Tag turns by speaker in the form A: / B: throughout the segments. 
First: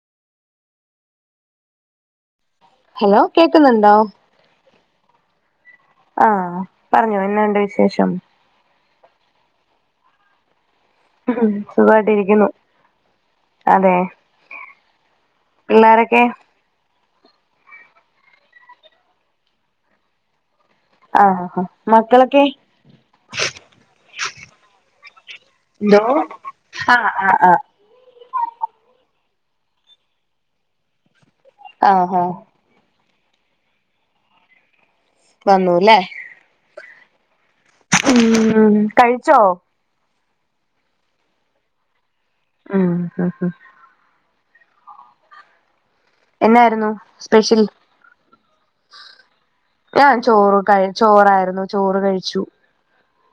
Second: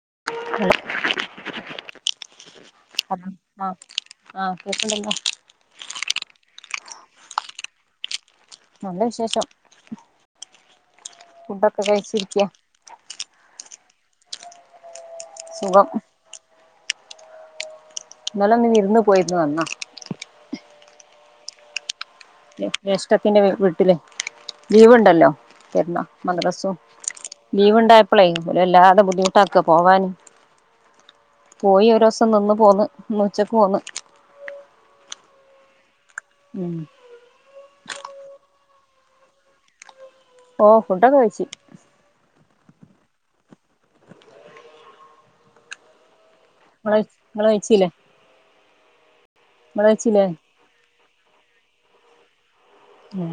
A: [unintelligible]
B: Hello കേക്കുന്നുണ്ടോ
A: കേക്കണ്ടല്ലോ
B: ആ പറഞ്ഞോ എന്നാണ്ട് വിശേഷം
A: നല്ല വിശേഷം ഫുഡൊക്കെ കഴിച്ചിരിക്ക
B: സുഖവായിട്ടിരിക്കുന്നു അതെ
A: സുഖം
B: പിള്ളാരൊക്കെ
A: ഇന്നല്ലെല്ലാം നീനി ഇരുന്ന് പോയിരുന്നു വന്നാ
B: ആ
A: ജ്യേഷ്ഠത്തിന്റെ വീട്ടില് ലീവ് ഉണ്ടല്ലോ തരണ
B: എന്തോ
A: മദ്രസും
B: ആഹ് ആഹ് ആഹ്
A: ലീവുണ്ടായപ്പോളേ ഒൽ വല്ലാതെ ബുദ്ധിമുട്ടാക്കു പോവാന് പോയി
B: ആഹാ
A: ഒരോസം നിന്ന് പോന്ന് ഉച്ചക്ക് പോന്ന്
B: വന്നുല്ലേ
A: ഉം
B: ഉം കഴിച്ചോ
A: ഓ ഫുഡൊക്കെ കഴിച്ച്
B: ആ ആ എന്നായിരുന്നു
A: ഇങ്ങള് ഇങ്ങള്
B: സ്പെഷ്യൽ
A: കഴിച്ചില്ലേ ഇങ്ങള്
B: [inaudible] ഞാൻ
A: കഴിച്ചില്ലേ
B: ചോറ് കഴി ചോറായിരുന്നു ചോറ് കഴിച്ചു
A: ഉം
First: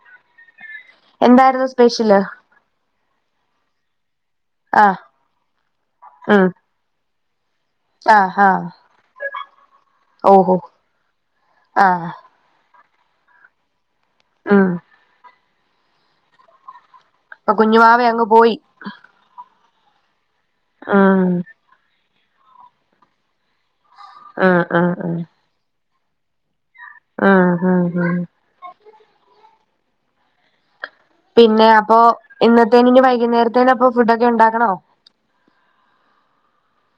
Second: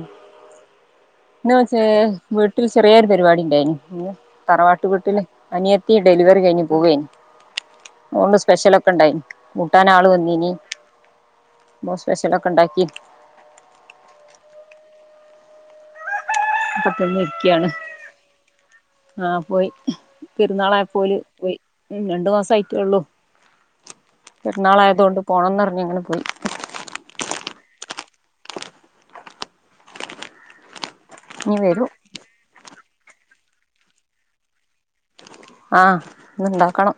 A: ന്ന്
B: എന്തായിരുന്നു
A: വെച്ചേ
B: സ്പെഷ്യല്
A: വീട്ടിൽ ചെറിയൊരു പരിപാടി ണ്ടായ്ന് [unintelligible] തറവാട്ടു
B: ആഹ്
A: വീട്ടില് അനിയത്തി ഡെലിവറി
B: ഉം
A: കയ്ഞ്ഞ് പോവേന്
B: ആഹ്
A: അഓണ്ട്
B: ആഹ്
A: സ്പെഷ്യലൊക്കെണ്ടായിനി കൂട്ടാൻ ആള് വന്നീനി
B: ഓഹോ
A: പ്പൊ
B: ആഹ്
A: സ്പെഷ്യലൊക്കെ ണ്ടാക്കി
B: ഉം
A: [inaudible]
B: പ്പൊ
A: ഇരിക്കയാണ്
B: കുഞ്ഞുവാവ അങ്ങ് പോയി
A: പെരുന്നാളായപ്പോല്
B: ഉം
A: പോയി ന് രണ്ട് മാസായിട്ടൊള്ളു
B: ആഹ് ആഹ്
A: പെരുന്നാളായതോണ്ട് പോണംന്ന് പറഞ്ഞീനു [inaudible]
B: ആഹ ആഹ് ആഹ്
A: ഇനി
B: പിന്നെ
A: വരും
B: അപ്പൊ ഇന്ന [unintelligible] വൈകുന്നേരേന് അപ്പൊ ഫുഡ് ഒക്കെ ഉണ്ടാക്കണോ
A: ആഹ് ഇന്ന് ഇണ്ടാക്കണം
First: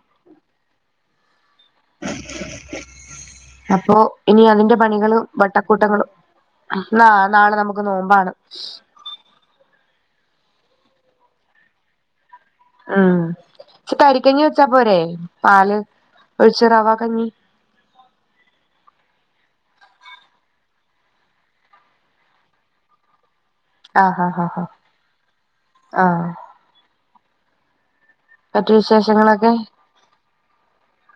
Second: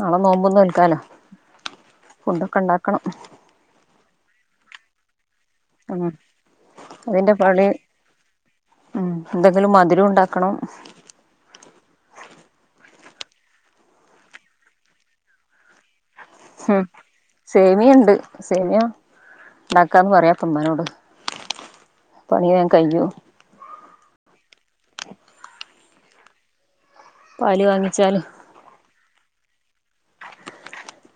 A: നാളെ നോബും നോൽക്കാലോ ഫുണ്ടൊക്കെ ഇണ്ടാക്കണം
B: അപ്പൊ ഇനി അതിന്റെ പണികള് വട്ടക്കൂട്ടങ്ങളും ന
A: അതിന്റെ
B: നാളെ
A: പണി
B: നമുക്ക് നോമ്പാണ്
A: ക്കണം
B: ഉം പക്ഷെ തരിക്കഞ്ഞി വെച്ചാ പോരേ പാല് ഒഴിച്ച്
A: ഉം സേമി
B: റവ കഞ്ഞി
A: സേമിയുണ്ട് സേമിയം ഉണ്ടാക്കാന്ന് പറയാപ്പം ഉമ്മാനോട് പണി വേഗം കയ്യും
B: ആഹ് ആഹ് ആഹ് ആഹ്
A: പാല് വാങ്ങിച്ചാല്
B: മറ്റു വിശേഷങ്ങളൊക്കെ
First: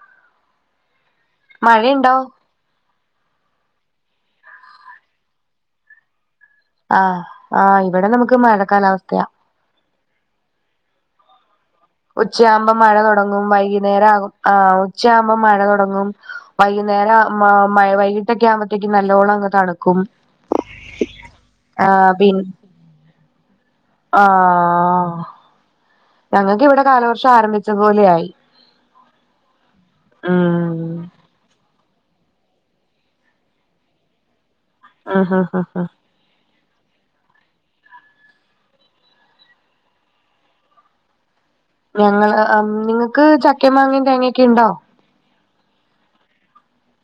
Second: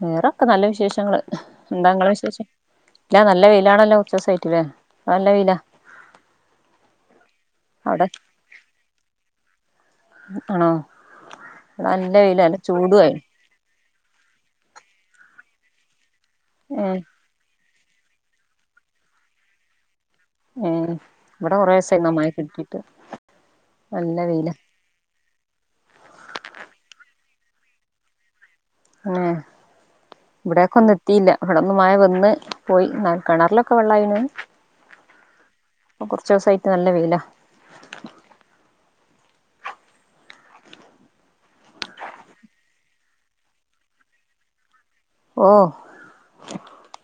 A: വേറെൊക്കെ നല്ല വിശേഷങ്ങള് എന്താ ഇങ്ങളെ
B: മഴയുണ്ടോ
A: വിശേഷം ഇല്ല നല്ല വെയിലാണല്ലേ കുറച്ചു സായിട്ട് ല്ലേ നല്ല വെയിലാ
B: ആഹ് ആഹ്
A: അവിടെ
B: ഇവിടെ നമുക്ക് മഴ കാലാവസ്ഥയാ
A: ആണോ? ഇവിടെ നല്ല വെയിലാ നല്ല
B: ഉച്ചയാകുമ്പോം
A: ചൂടു
B: മഴ
A: ആയി
B: തുടങ്ങും വൈകി നേരകും ആഹ് ഉച്ച ആകുമ്പം മഴ തുടങ്ങും
A: ഏഹ്
B: വൈകുന്നേരം. മ വൈകീട്ടൊക്കെ ആവുമ്പഴത്തേക്ക് നല്ലോണം അങ്ങ് തണുക്കും.
A: ഉ ഇവിടെ കൊറേ
B: ആഹ്
A: ദസായിരുന്നു
B: പിൻ
A: കിട്ടിട്ട് നല്ല വെയില.
B: ഞങ്ങൾക്ക് ഇവിടെ കാലവർഷം ആരംഭിച്ചതു പോലെ ആയി.
A: ന്നെ. ഇവിടെ ക്കെ ഒന്നെത്തിയില്ല അവിടെ ഒന്നും. ഇന്ന് പോയി കിണറിലൊക്കെ വെള്ളമായിണ്.
B: ആഹ് ഹ ആഹ് ഹ ഹ.
A: നല്ല വെയിലാ.
B: ഞങ്ങള് നിങ്ങൾക്ക് ചക്ക മാങ്ങയും തേങ്ങൊക്കെ ഉണ്ടോ?
A: ഓ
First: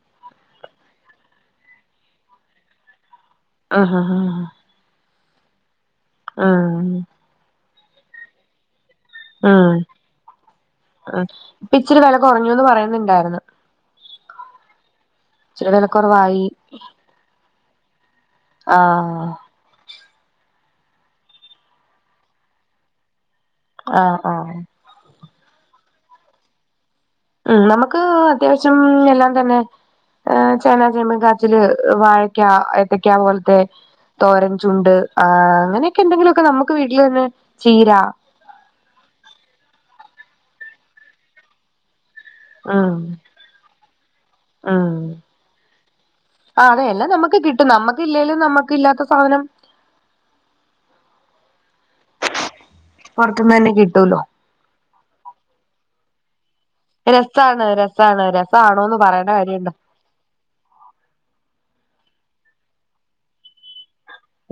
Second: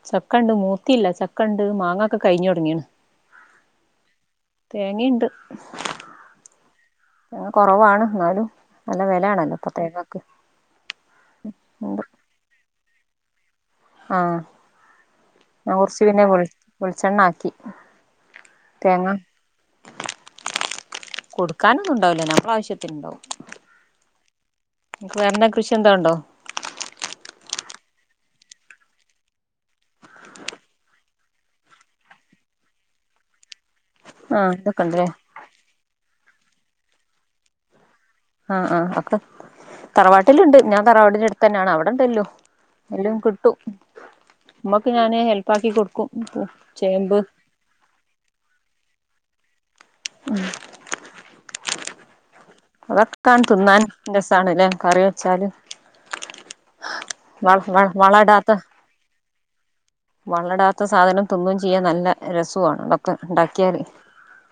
A: ചക്കെണ്ട് മൂത്തില്ല ചക്കെണ്ട് മാങ്ങെക്ക കഴിഞ്ഞ് തൊടങ്ങീയണ്.
B: ആ ഹാ ഹാ ആ
A: കൊറവാണ് എന്നാലും. നല്ല
B: ആ
A: വിലയാണല്ലോ ഇപ്പൊ തേങ്ങക്ക്
B: ആ ഇപ്പ ഇച്ചിരി വില കൊറഞ്ഞൂന്ന് പറയുന്നെ ണ്ടാരിന്ന്.
A: ആ ഞാൻ
B: വെല
A: കൊറച്ച് പിന്നെ വെൾ
B: കൊറവായി
A: വെളിച്ചെണ്ണ ആക്കി തേങ്ങ.
B: ആഹ്
A: കൊടുക്കാനൊന്നും ഇണ്ടാകൂല്ല ഞമ്മളാവശ്യത്തിനിണ്ടാവും.
B: ആ ആ
A: വെണ്ട കൃഷി എന്തോ എണ്ടോ?
B: ഉം നമുക്ക് അത്യാവശ്യം എല്ലാം തന്നെ ആ ചേനാ, ചേമ്പ്, കാച്ചില്, വാഴക്ക, എത്തക്കാ പോലത്തെ
A: ആഹ് ഇതൊക്കെ
B: തോരൻചുണ്ട്
A: ഉണ്ടല്ലേ
B: ആഹ് അങ്ങനെയൊക്കെ എന്തെങ്കിലു ഒ ക്കെ നമുക്ക് വീട്ടില് തന്നെ ചീര
A: ആ ആ അക്ക് തറവാട്ടിലുണ്ട് ഞാൻ തറവാടിന്റെ അടുത്ത് തന്നെയാണ് അവിടെണ്ടല്ലൊ
B: ആ ആ
A: ഉമ്മക്ക് ഞാന് ഹെൽപ്പാക്കി കൊടുക്കും
B: ആ അത് എല്ലാം
A: ചേമ്പ്
B: നമുക്ക് കിട്ടും നമ്മ‌ക്കില്ലേലും നമ്മ‌ക്കില്ലാത്ത സാധനം.
A: ഉം അതൊക്കാൻ
B: പുറത്തുന്ന് തന്നെ
A: തിന്നാൻ
B: കിട്ടൂലോ
A: രസാണല്ലേ കറി വെച്ചാല്. വ
B: രസാണ്
A: വ വള
B: രസാണ്
A: ഇടാത്ത
B: രസാണോന്ന് പറയേണ്ട കാര്യണ്ടോ
A: വള ഇടാത്ത സാധനം തിന്നും ചെയ്യാ നല്ല- രസും ആണ് ഇതെക്കെഉണ്ടാക്കിയാല്-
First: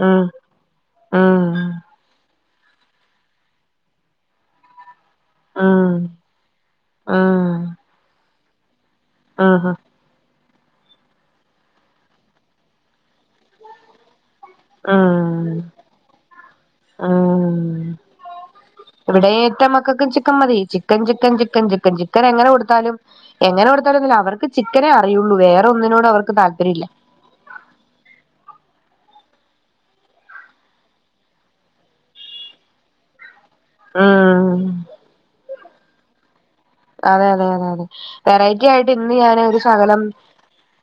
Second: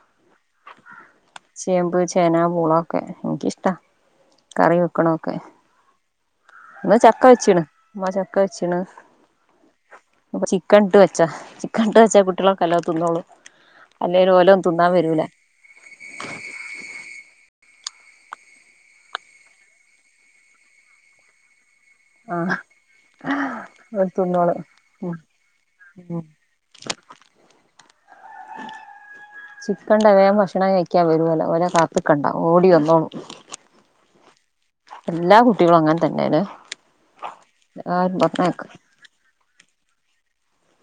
B: ഉം ഉം
A: ചേമ്പ് ചേന- പൂള- ഓക്കെ എനിക്കിഷ്ട കറി വക്കാ ണോക്കെ
B: ഉം
A: ഇന്ന് ചക്ക വെച്ച്ണ് ന്നാ ച ക്ക വെച്ച് ണ്-
B: ആഹ് -
A: പ്പം ചിക്കൻട്ട് വെച്ചാ ചിക്കൻ ഇട്ട് വെച്ചാ കുട്ടികളെക്കെ നല്ലോ തിന്നോളും അല്ലേല് ഓലെന്നും തിന്നാൻ വരൂല
B: ഉം ഉം ഇവിടെ ഏന്റെ മക്കക്കും ചിക്കൻ മതി ചിക്കൻ ചിക്കൻ ചിക്കൻ ചി ചിക്കൻ ചിക്കന് എങ്ങനെ
A: ആഹ്
B: കൊടുത്താലും എങ്ങനെ കൊടുത്താലും
A: ഓല്
B: നല്ലഅവർക്ക്
A: തിന്നോളും
B: ചിക്കനേ
A: ഉം
B: അറിയെള്ളൂ വേറെ ഒന്നിനോട് അവർക്ക് താല്പര്യം ഇല്ല
A: ചിക്കൻട്ടോൽ വേഗം ഭക്ഷണം കഴിക്കാൻ വരും ഓല് ഓല കാത്ത്ക്കണ്ട ഓടി വന്നോളും
B: ഉം
A: എല്ലാ കുട്ടികളും അങ്ങനെ തന്നെ ലേ
B: അതെ അതെ അതെ വെറൈറ്റി ആയിട്ട് ഇന്ന് ഞാനെര് സകലം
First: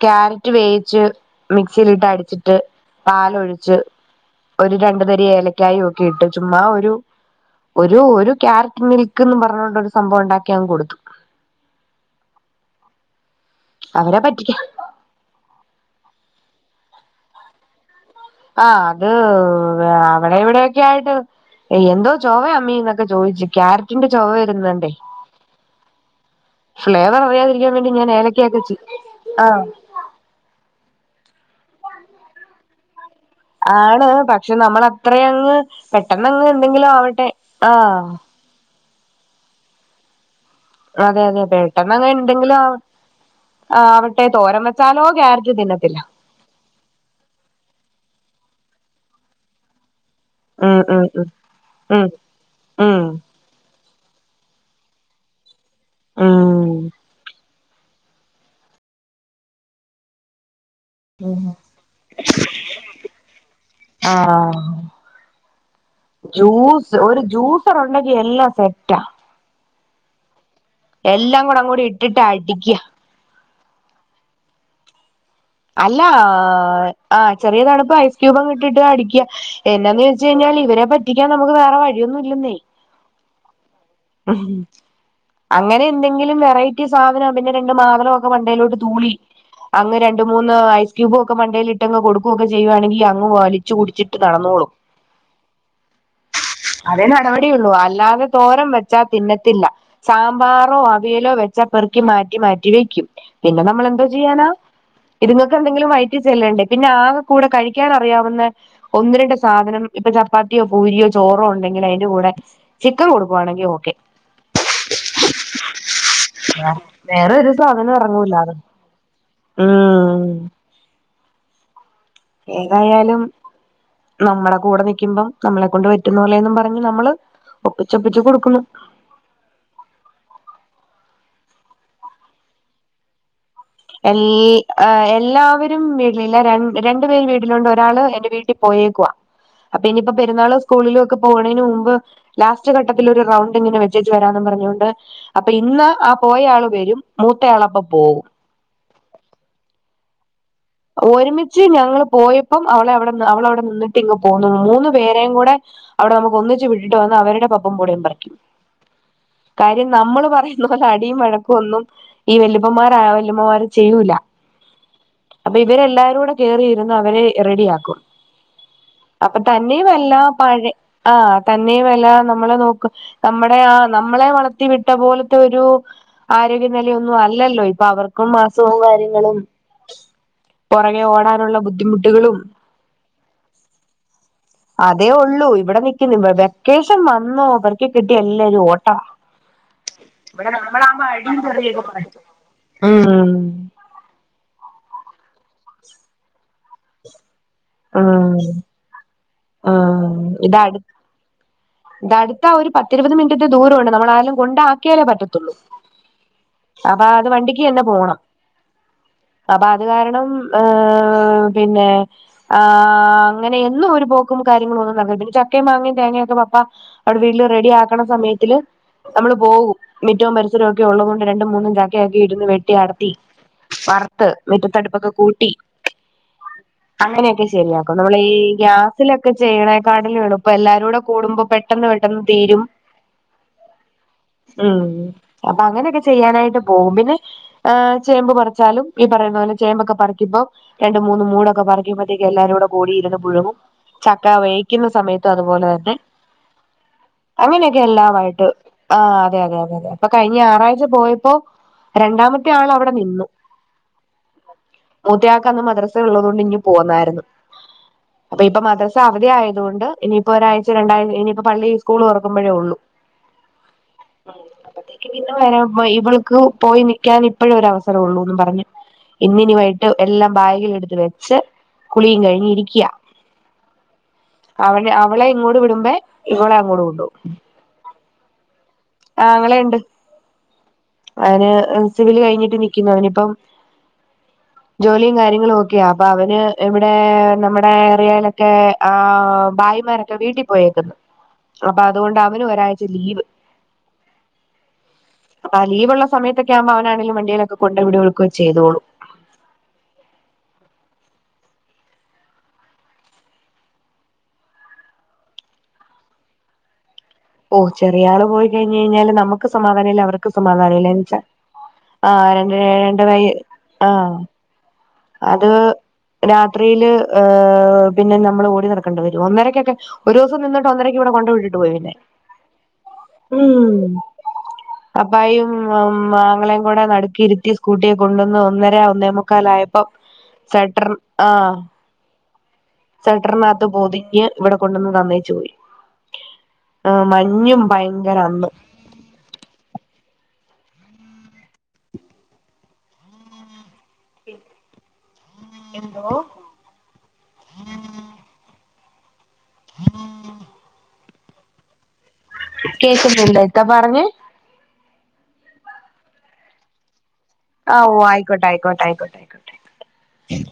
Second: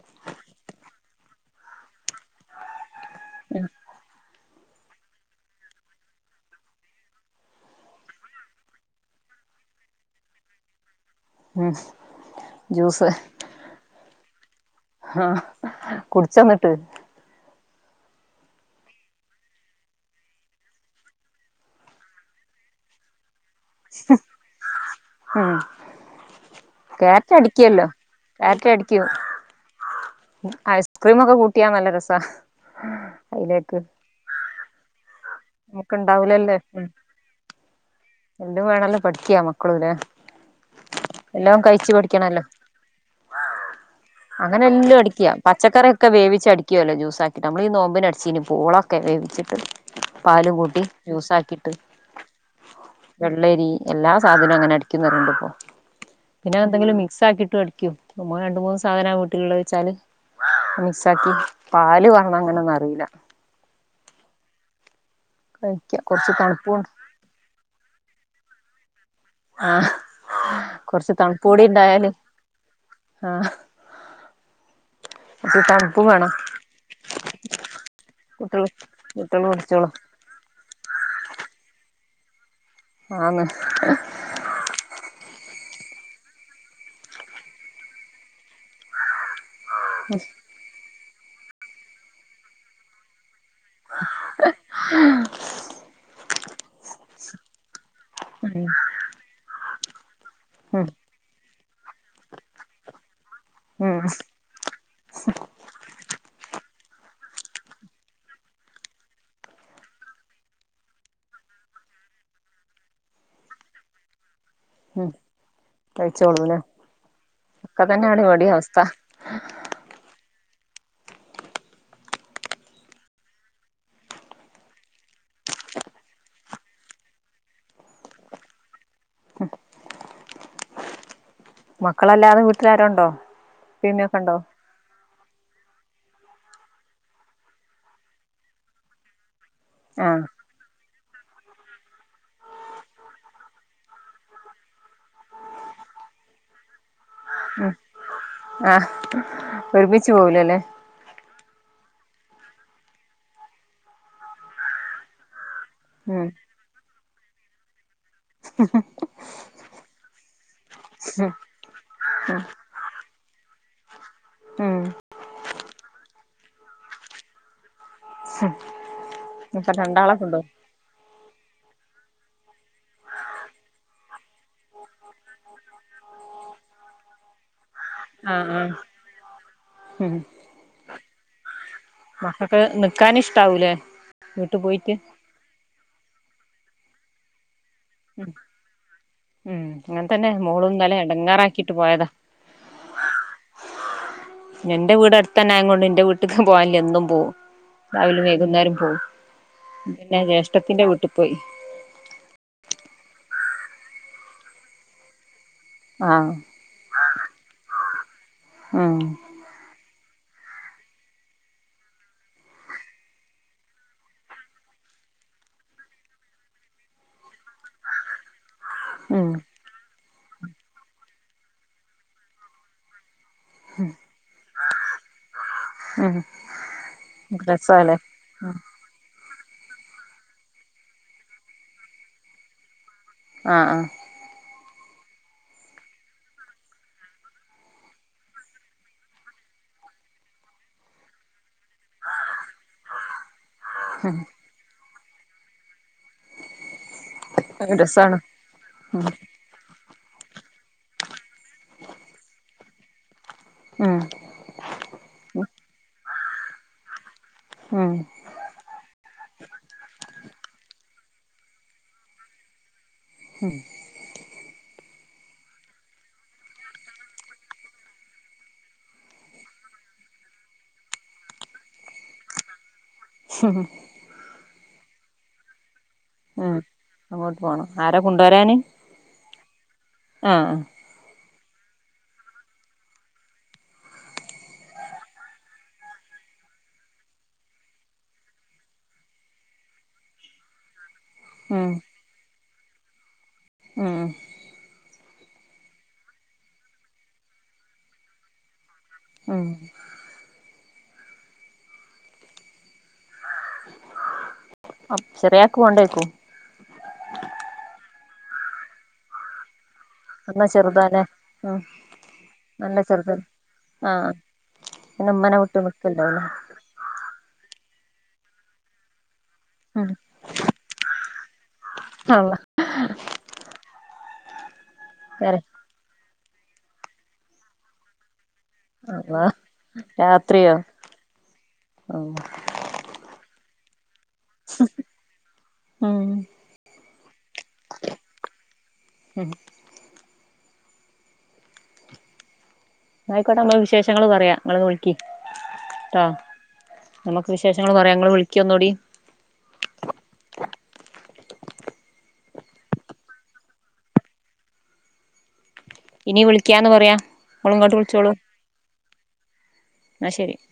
B: ക്യരറ്റ് വേവിച്ച് മിക്സിയിലിട്ട് അടിച്ചിട്ട് പാലൊഴിച്ച് ഒരു രണ്ടു തരി ഏലക്കായ ഒക്കെ ഇട്ട് ചുമ്മാ ഒരു ഒരു ഒരു ക്യാരറ്റ് മിൽക്ക്ന്ന് പറഞ്ഞൊണ്ട ഒരു സംഭവം ഉണ്ടാക്കിയൻ കൊടുത്തു
A: ഉം ജൂസ്
B: അവരെ പറ്റിക്കാൻ
A: ആ കുടിച്ചന്നിട്ട്
B: ആ അത് അവിടെ ഇവിടെക്കെ ആയിട്ട് എന്തോ ചോവ അമ്മീന്നൊക്കെ ചോദിച്ചി ക്യാരറ്റിന്റെ ചൊവ വരരുന്നുണ്ടേ
A: ഉം ക്യാരറ്റ് അടിക്കല്ലോ ക്യാരറ്റ്
B: ചേ
A: അടിക്കൂ
B: ആഹ്
A: ഐസ്ക്രീമ ഒക്കെ കൂട്ട കട്ടിയാമല രസ
B: ആണ് പക്ഷെ നമ്മൾ അത്രയും
A: നമുക്ക്
B: പെട്ടെന്ന്ങ്ങ്
A: ഇണ്ടാവൂലല്ലേ ഉം
B: എന്തെങ്കിലും ആവട്ടെ ആ
A: പഠിക്ക മക്കളനെ
B: അതെ അതെ
A: എല്ലാം കഴിച്ചു
B: പെട്ടെന്നങ്ങ്
A: പടിക്കണല്ലോ
B: എന്തെങ്കിലും ആവ ആവട്ടെ തോരൻ
A: അങ്ങനെ എല്ലാം
B: വെച്ചാലോ
A: അടിക്കാ
B: ക്യാരറ്റ് തിന്നത്തില്ല
A: പച്ചക്കറിയൊക്കെ വേവിച്ച അടിക്കുവല്ലോ ജ്യൂസാക്കിട്ട് നമ്മള് ഈ നോമ്പിന അടിച്ചനി പൂള ഒക്കെ വേവിച്ചിട്ട പാല
B: ഉം
A: കൂട്ടി
B: ഉം
A: യൂസ ആക്കിട്ട്
B: ഉം ഉം
A: വെള്ളരി എല്ലാ സാധനവും അങ്ങനെ അടിക്കുന്നവരുണ്ട് ഇപ്പോ പിന്നെ
B: ഉം
A: എന്തെങ്കിലും മിക്സ് ആക്കിട്ട് രണ്ട മൂന്ന് സാധനമാ വീട്ടിലൂള്ള വെച്ചാല് മിക്സ ആക്കി
B: ഉം
A: പാല് പറണം അങ്ങനോന്നും അറിയില്ല
B: ആഹ്
A: കഴിക്ക കൊറച്ച് തണുപ്പും
B: ജ്യൂസ് ഒരു ജ്യൂസർ ഉണ്ടെങ്കി എല്ല സെറ്റാ
A: ആ
B: എല്ലാം കൂടെ അ കൂടി ഇട്ടിട്ട് ആട്ടിക്കുക
A: ആഹ് കൊറച്ച്
B: അല്ല
A: തണുപ്പും വേണം
B: ആ ചെറിയതാണ് ഇപ്പൊ ഐസ്ക്യൂബും
A: കുട്ടികള്
B: കിട്ടിട്ട് അടിക്കുക
A: കുട്ടികള് കുടിച്ചോളും
B: എന്നാന്ന് ചോച്ച് കഴിഞ്ഞാൽ ഇവരെ പറ്റിക്കാൻ നമുക്ക് വേറെ അഴ ഒന്നും ഇല്ലേ
A: ആന്ന്
B: അങ്ങനെ എന്തെങ്കിലും വെറയ്റ്റി സാധന പിന്നെ രണ്ട് മാതല് ഒക്കെ വണ്ടേലോട്ട് തൂളി അങ്ങ് ര ണ്ട് മൂന്ന് അയ്സ് ക്യൂബൊക്കെണ്ടയി ഇട്ടങ് കൊക്കുവൊക്ക ചെയ്യുവാണങ്കി അങ് പോവ ച്ച് കുടിച്ചിട്ട് നടന്നോളൂ അതേ നടപടിയള്ളൂ അല്ലാതെ തോരം
A: ഉം
B: വെച്ചാ തിന്നത്തില്ല സാമ്പാറോ
A: ഉം
B: അവിയലോ വെ ച്ച പെറക്കി മാറ്റി മാറ്റി വെക്കും പിന്നെ നമ്മള് എന്തോ
A: ഉം
B: ചെയ്യാനാ ഇതുങ്ങക്കെന്തെങ്കിലും വയറ്റി ചെല്ലണ്ടേ പിന്നെ ആകെ കൂടെ കഴിക്കാൻ അറിയാവുന്ന ഒന്ന് രണ്ട് സാധനം ഇപ്പൊ ചപ്പാത്തിയോ പൂരിയോ ചോറോ ഉണ്ടെങ്കിൽ അതിന്റെ കൂടെ ചിക്കൻ കൊടുക്കുവാണെങ്കിൽ ഓക്കെ
A: ഉം കഴിച്ചോളൂല്ലേ
B: വെ വേറെരു
A: ഒക്കെ
B: സാധനം
A: തന്നെയാണ്
B: എറങ്ങൂലാത്
A: ഇവിടേം അവസ്ഥ
B: ഉം ഉം ഏതായാലും നമ്മളെ കൂടെ നിക്കുമ്പം നമ്മളെ കൊണ്ട് പറ്റുന്ന പോലേന്നും പറഞ്ഞ് നമ്മള് ഒപ്പിച്ചൊപ്പിച്ച് കൊടുക്കുന്നു
A: മക്കളല്ലാതെ വീട്ടിലാരോണ്ടോ
B: എൽ ആ എല്ലാവെരും വീ ലില്ല രൺ രണ്ട് പേര് വീട്ടിലുണ്ട് ഒരാൾ എന്റെ വീട്ടിൽ പോയേക്കുവാ അപ്പ ഇഞിപ്പം
A: ആഹ്
B: പെരുന്നാൾ സ്കൂളിലോ ക്കെ പോണേയ്ന് മുമ്പ് ലാസ്റ്റ് ഘട്ടത്തില് ഒരു റൗണ്ട് ഇങ്ങനെ വെച്ചേച്ചു വരാന്നും പറഞ്ഞൊണ്ട് അപ്പ ഇന്ന് ആ പോയ ആൾ വെരും മൂത്തയാൾ അപ്പം പോവും
A: ആഹ് ഒരുമിച്ച് പോവുലലെ
B: ഒര്മിച്ച് ഞങ്ങൾ പോയപ്പം അവളെ അവെടെന്ന് അവെൾ അവ്ടെ നിന്നിട്ട് ഇങ്ങ് പോന്നു തോന്നു മൂന്ന് പേരെയും കൂടെ അവ്ടെ
A: ഉം
B: നമുക്ക് ഒന്നിച്ച് വി ട്ട് വന്ന് അവരുടെ പപ്പം പുടെം പറിം കാര്യം നമ്മെൾ പറയുന്ന പോലെ അടിയും വഴക്കൊന്നും ഈ വെല്ലിപ്പന്മാര് ആവ് ലുമ്മന്മാരും ചെയ്യുലാ
A: ഉം
B: അപ്പ ഇവെരെല്ലാരൂടെ കേറിയിര്ന്ന് അവരെ റെഡിയാക്കും അപ്പ
A: ഇപ്പൊ
B: തന്നെവല്ല
A: രണ്ടാളൊക്കെ ഉണ്ടോ
B: പഴെ ആഹ് തന്നെയുവല്ല നമ്മളെ നോക്ക് നമ്മെടെ ആ നമ്മളെ വളെർത്തി വിട്ട പോൽത്തെ ഒരു ആരോഗ്യനെല ഒന്നും അല്ലല്ലോ ഇപ്പം അവർ ഇപ്പ
A: ആഹ് ആഹ്
B: മാസവും കാര്യങ്ങളും പൊറകെ ഓടാനുള്ള ബുദ്ധിമുട്ട്
A: മക്കെക്ക് നിക്കാൻ ഇഷ് താവുലേ
B: അതേ ഉള്ളൂ ഇവിടെ നി വെ വെക്കേഷൻ വന്നോ അവർക്ക് കിട്ടിയ എല്ലാരും ഓട്ടവാ
A: അങ്ങനെ തന്നെ
B: ഇവിടെ
A: ഇന്നലെ മോള്
B: നമ്മളാവുമ്പോ അടിയും
A: എടങ്ങാറാക്കിട്ട്
B: തെറിയൊക്കെ
A: പോയതാ
B: പറയും ഉം
A: എന്റെ വീട് അടുത്ത - തന്നെ അങ്ങോണ്ട് ന്റെ വീട്ട്ക്ക് പോവാനും നി എന്നും പോവും രാവിലേം
B: ആഹ്
A: വൈകുന്നേരം പോവും പിന്നെ
B: ആഹ് ഇത്
A: ജ്യേഷ്ഠത്തിന്റെ വീട്ടി പോയി
B: അടുത്താ ഒരു പത്തു - ഇരുപത് മിനിറ്റ്ന്റെ ദൂരവുണ്ട് നമ്മള് ആയാലും കൊണ്ടാക്കിയാലേ പറ്റത്തുള്ളൂ
A: ആഹ്
B: അപ്പ അത് വണ്ടിക്ക് തന്നെ- പോണം
A: ഉം
B: അപ്പൊ അത് കാരണം ആഹ് പിന്നെ ആ അങ്ങനെ എന്നും ഒരു പോക്കും കാര്യങ്ങളും ഒന്നും നടന്നിട്ടില്ല പിന്നെ ചക്കയും മാങ്ങയും തേങ്ങൊക്കെ പപ്പ അവിടെ വീട്ടില് റെഡി ആക്കണ സമയത്തില്
A: ഉം
B: നമ്മള് പോകും മിറ്റവും പരിസരവും ഒക്കെ ഒള്ളത് കൊണ്ട് രണ്ട് മൂന്നും ചക്കൊക്കെ ഇരുന്ന് വെട്ടി അടത്തി വറുത്ത് മിറ്റത്തടുപ്പൊക്കെ കൂട്ടി
A: ഉം
B: അങ്ങനെയൊക്കെ പിന്നെക്കെ
A: രസാല്ലേ
B: നമ്മളീ ഗ്യാസിലൊക് ക്കെ ചെയ്യണെ കട്ടിലും എളുപ്പം എല്ലാരൂടെ കൂടുമ്പോ പെട്ടെന്ന് പെട്ടെന്ന് തീരും
A: ആ ആ
B: ഉം അപ്പൊ അങ്ങനെക്കെ ചെയ്യാനായിട്ട് പോവും പിന്നെ ഏ ചേമ്പ് പറിച്ചാലും ഈ പറയുന്ന പോലെ ചേമ്പൊക്കെ പഠിക്കുമ്പോ രണ്ട് മൂന്ന് മൂടൊക്കെ പറിക്കുമ്പോ എല്ലാരൂടെ കൂടിയിരുന്നു പുഴുങ്ങും ചക്ക വെയ്ക്കുന്ന സമയത്ത് അതുപോലെ തന്നെ
A: ആഹ്
B: അങ്ങനെയൊക്കെ
A: രസാണ്
B: എല്ലാമായിട്ട് ആ
A: ഉം
B: അതെ അതെ അതെതെ പ്പൊ കഴിഞ്ഞ ഞറാഴ്ച പോയപ്പോ രണ്ടാമത്തെ ആൾ അവിടെ നിന്നു
A: ഉം
B: മൂത്തയാക്കന്ന് മദ്രസ ഉള്ളതു മഞ്ഞു പോന്നാരുന്നു
A: ഉം
B: അപ്പൊ ഇപ്പൊ മദ്രസ അവധി ആയതോണ്ട് ഇനി പ്പൊരാഴ്ച രണ്ടാശനിയിപ്പൊ പള്ളി സ്കൂൾ തുറക്കുമ്പഴേ ഒള്ളൂ
A: ഉം
B: ഇന്ന് വരെ വേ ഇവൾക്ക് പോയി നിക്കാൻ ഇപ്പെഴൊരവസരൊള്ളൂന്നും പറഞ്ഞ് ഇന്നിനി വൈകിട്ട് എല്ലാം ബാഗിലിടുത്ത് വെച്ച് കുളിയും കഴിഞ്ഞ് ഇരിക്ക്യ
A: ഹഹ
B: അവന് അവളെ ഇങ്ങോട് വിടുമ്പേ ഇവളെ അങ്ങോട് കൊണ്ടോം
A: രാ കൊണ്ടുവരാന്
B: ആങ്ങളേണ്ട്.
A: ആഹ്
B: അവന് സിവില് കഴിഞ്ഞിട്ട് നിക്കുന്നു അവനിപ്പം ജോലിയും കാര്യങ്ങളും ഒക്കെയാ അപ്പൊ അവന് ഇവിടെ നമ്മുടെ ഏറിയയിലൊക്കെ ആ ഭായിമാരൊക്കെ വീട്ടിൽ പോയേക്കുന്നു
A: ഉം
B: അപ്പൊ അതുകൊണ്ട അവനും ഒരാഴ്ച ലീവ്
A: മ് -
B: അപ്പ ലീവുള്ള സമയത്തൊക്കെകുമ്പോ അവനാണെങ്കും വണ്ടിയിലൊക്കെ കൊണ്ട്വ വിടുക്കെ ചെയ്തോളൂ.
A: മ് - അ ചെറയാക്ക് പോണ്ടയ്ക്കൂ-
B: ഓ ചെറിയ ആള് പോയി കഴിഞ്ഞഞ് കഴിഞ്ഞാലലും നമുക്ക് സമാധാന ഇല്ല അവർക്ക്
A: എന്നാ
B: സമാധാന
A: ചെറുതാല്ലേ
B: ഇല്ലന്ന്ച്ചാ
A: ഉം
B: ആ രണ്ട്
A: നല്ല
B: രണ്ട് വ
A: ചെറുതല്ലേ
B: ആഹ
A: ആഹ് പിന്നെ ഉമ്മനെ
B: അത്
A: വിട്ട് നിക്കണ്ടാവൂലേ
B: രാത്രിയില് ഏ പിന്നെ നമ്മള് ഓടി നടക്കണ്ട വരും ഒന്നരക്കെക്കെ
A: ഉം
B: ഒരൂസം നിന്നിട്ട് ഒന്നരക്ക് ഇവിടെ കൊണ്ട് വിട്ടിട്ട് പോയി എന്നെ
A: അള്ളാ
B: ഉം. അപ്പായും [unintelligible] ആങ്ങളേം കൂടെ നടുക്കിരുത്തി സ്കൂട്ടിയെ കൊണ്ടുവന്നു ഒന്നര
A: അള്ളാ
B: ഒന്നേമുക്കാലായ
A: രാത്രിയോ
B: [unintelligible] ആ
A: ഉം
B: [unintelligible] നാത്ത് പൊതി ഞ്ഞ് ഇവിടെ കൊണ്ടുവന്ന് തന്നേച്ചു പോയി.
A: ഉം
B: ആഹ് മഞ്ഞും ഭയങ്കര അന്ന്.
A: ഇന്നായിക്കോട്ടെ നമ്മൾ വിശേഷങ്ങൾ പറയാ നിങ്ങള് [unintelligible] വിളിക്കി. ട്ടോ.
B: എന്തോ
A: നമുക്ക് വിശേഷങ്ങൾ പറയാ ഇങ്ങള് വിളിക്ക് ഒന്നൂടി.
B: കേക്കുന്നുണ്ടോ ഇത്താ പറഞ്ഞെ?
A: ഇനി വിളിക്കാന്ന് പറയാ. നിങ്ങളും ഇങ്ങോട്ട്
B: ആഹ് ഓ
A: വിളിച്ചോളൂ
B: ആയിക്കോട്ടെ ആയിക്കോട്ടെ ആയിക്കോട്ടെ ആയിക്കോട്ടെ
A: എന്നാ ശരി
B: ആയിക്കോട്ടെ.